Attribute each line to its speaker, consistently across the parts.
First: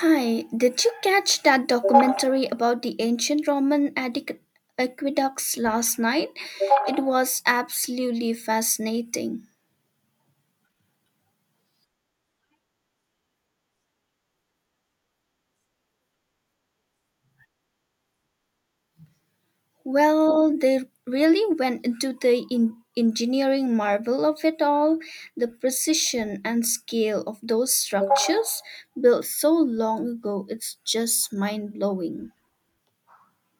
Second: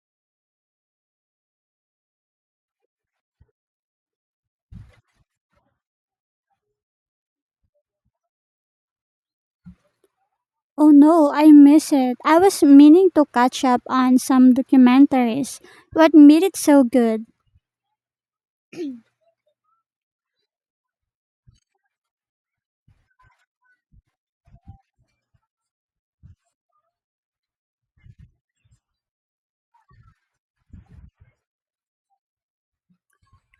Speaker 1: Hi, did you catch that documentary about the ancient Roman aqueducts last night? It was absolutely fascinating.
Speaker 2: Oh no, I miss it. I was meaning to catch up on some documentaries. What made it so good?
Speaker 1: Well, they really went into the engineering marvel of it all, the precision and scale of those structures built so long ago. It's just mind blowing.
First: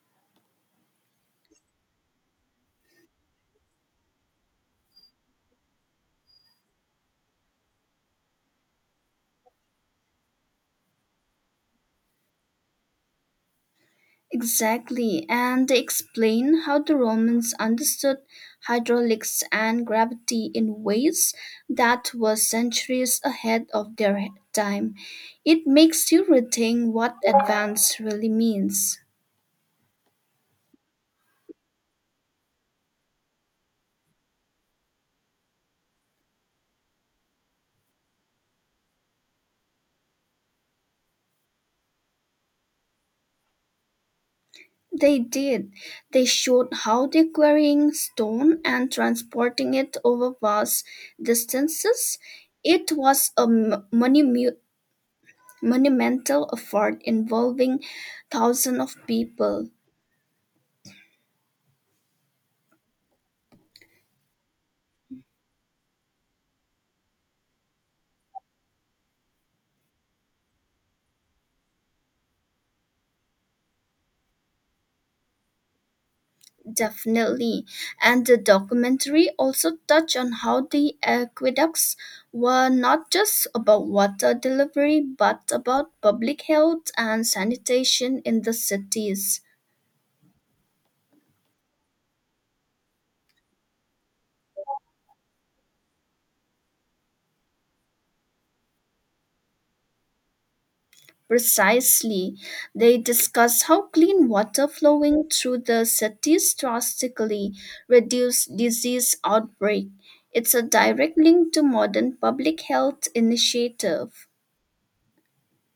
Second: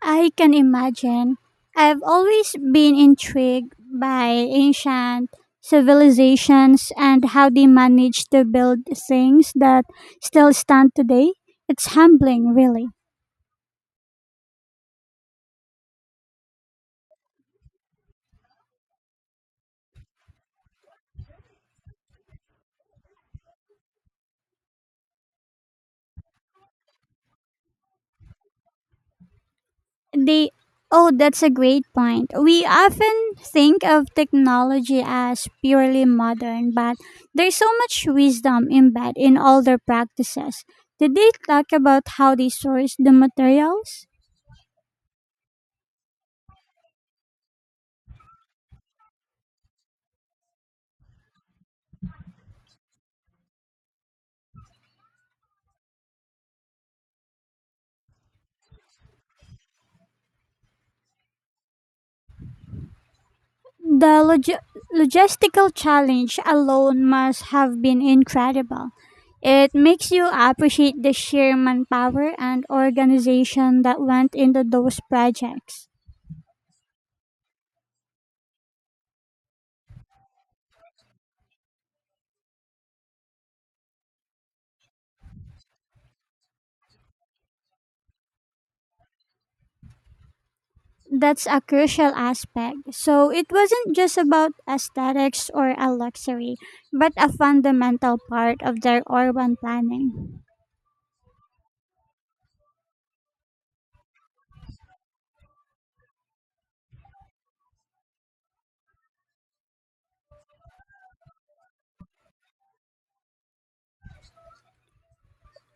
Speaker 2: I can imagine. I've always been intrigued by ancient civilizations and how they managed to build things that still stand today. It's humbling, really.
Speaker 1: Exactly, and they explain how the Romans understood hydraulics and gravity in ways that were centuries ahead of their time. It makes you rethink what advance really means.
Speaker 2: They Oh, that's a great point. We often think of technology as purely modern, but there's so much wisdom embedded in all their practices. Did they talk about how they source the materials?
Speaker 1: They did. They showed how they're quarrying stone and transporting it over vast distances. It was a monumental effort involving thousands of people.
Speaker 2: The log- Logistical challenge alone must have been incredible. It makes you appreciate the sheer manpower and organization that went into those projects.
Speaker 1: Definitely. And the documentary also touched on how the aqueducts were not just about water delivery, but about public health and sanitation in the cities.
Speaker 2: That's a crucial aspect. So it wasn't just about aesthetics or a luxury, but a fundamental part of their urban planning.
Speaker 1: Precisely. They discussed how clean water flowing through the cities drastically reduced disease outbreak. It's a direct link to modern public health initiative.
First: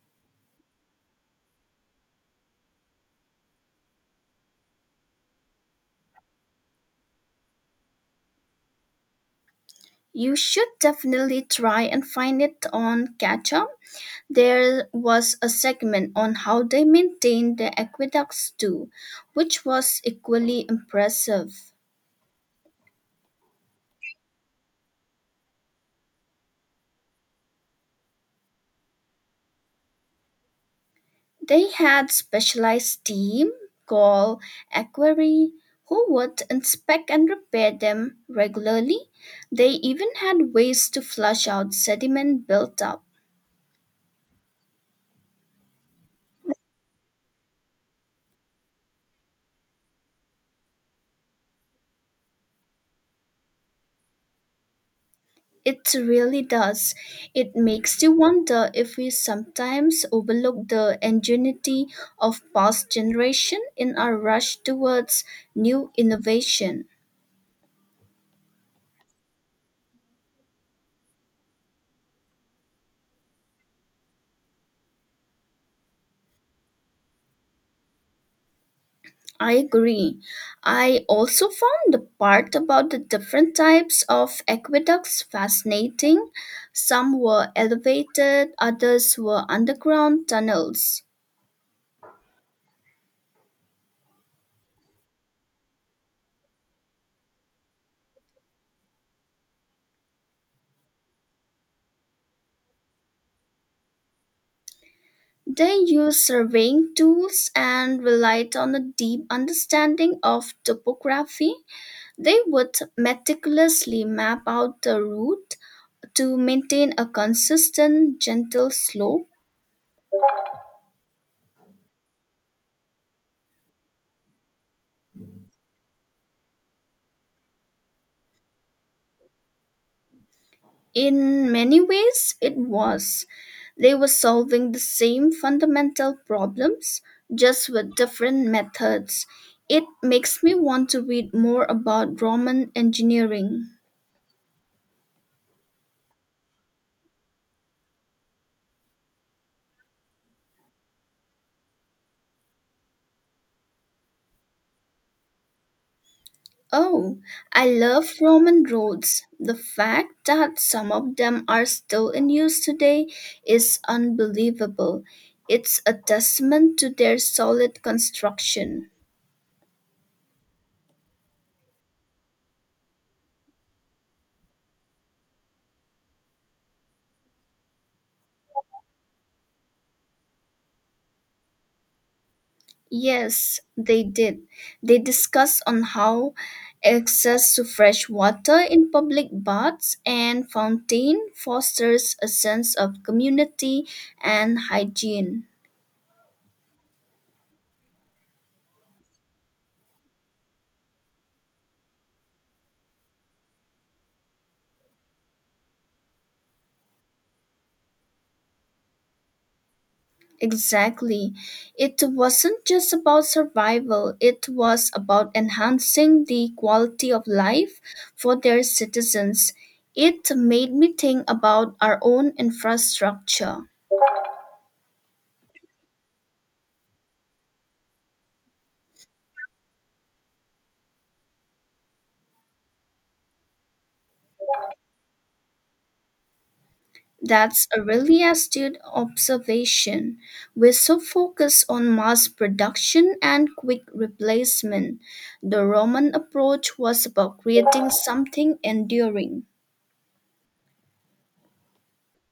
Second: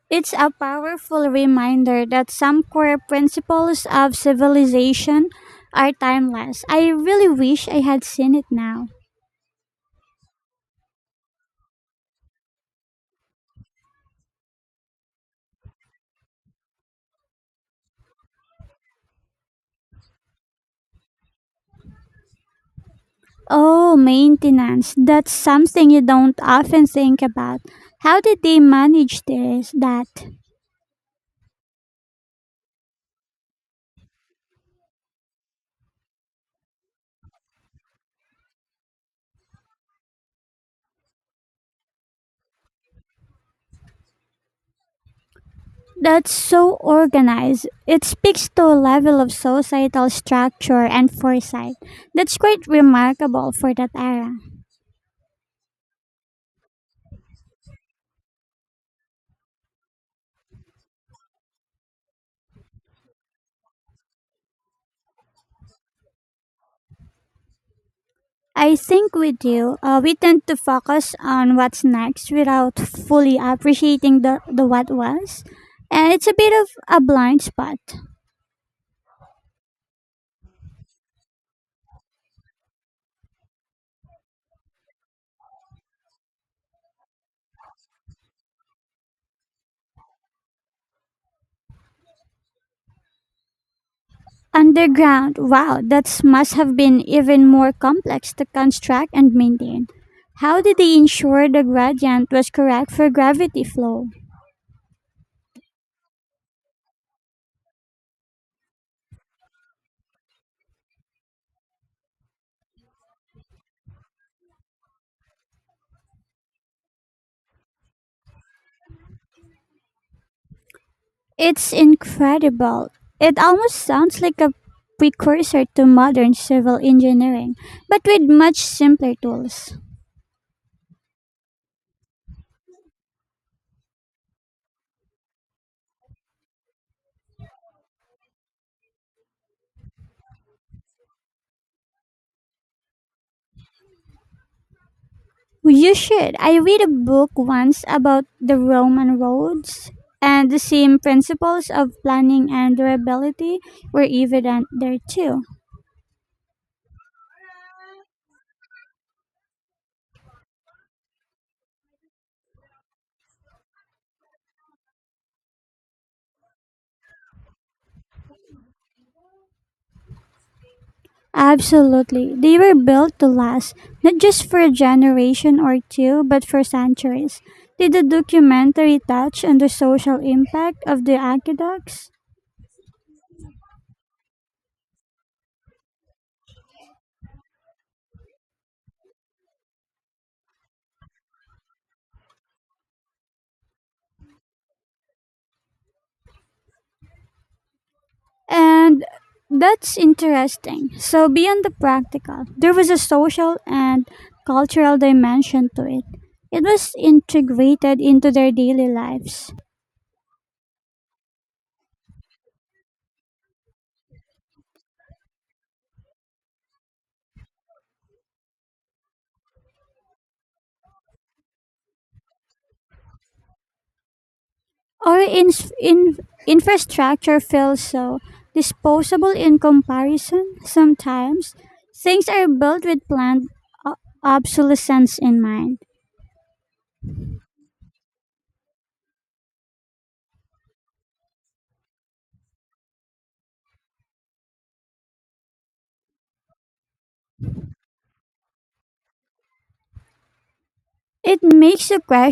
Speaker 2: It's a powerful reminder that some core principles of civilization are timeless. I really wish I had seen it now.
Speaker 1: You should definitely try and find it on Catch Up. There was a segment on how they maintained the aqueducts too, which was equally impressive.
Speaker 2: Oh, maintenance. That's something you don't often think about. How did they manage this that?
Speaker 1: They had specialized team called aquarii who would inspect and repair them regularly. They even had ways to flush out sediment built up.
Speaker 2: That's so organized. It speaks to a level of societal structure and foresight that's quite remarkable for that era.
Speaker 1: It really does. It makes you wonder if we sometimes overlook the ingenuity of past generation in our rush towards new innovation.
Speaker 2: I think we do. We tend to focus on what's next without fully appreciating the what was. And it's a bit of a blind spot.
Speaker 1: I agree. I also found the part about the different types of aqueducts fascinating. Some were elevated, others were underground tunnels.
Speaker 2: Underground, wow, that must have been even more complex to construct and maintain. How did they ensure the gradient was correct for gravity flow?
Speaker 1: They used surveying tools and relied on a deep understanding of topography. They would meticulously map out the route to maintain a consistent, gentle slope.
Speaker 2: It's incredible. It almost sounds like a precursor to modern civil engineering, but with much simpler tools.
Speaker 1: In many ways, it was. They were solving the same fundamental problems, just with different methods. It makes me want to read more about Roman engineering.
Speaker 2: You should. I read a book once about the Roman roads, and the same principles of planning and durability were evident there too.
Speaker 1: Oh, I love Roman roads. The fact that some of them are still in use today is unbelievable. It's a testament to their solid construction.
Speaker 2: Absolutely. They were built to last, not just for a generation or two, but for centuries. Did the documentary touch on the social impact of the aqueducts?
Speaker 1: Yes, they did. They discussed on how access to fresh water in public baths and fountain fosters a sense of community and hygiene.
Speaker 2: And that's interesting. So, beyond the practical, there was a social and cultural dimension to it. It was integrated into their daily lives.
Speaker 1: Exactly. It wasn't just about survival, it was about enhancing the quality of life for their citizens. It made me think about our own infrastructure.
Speaker 2: Our in, in, Infrastructure feels so disposable in comparison. Sometimes things are built with planned o- obsolescence in mind.
Speaker 1: That's a really astute observation. We're so focused on mass production and quick replacement. The Roman approach was about creating something enduring.
Speaker 2: It makes you question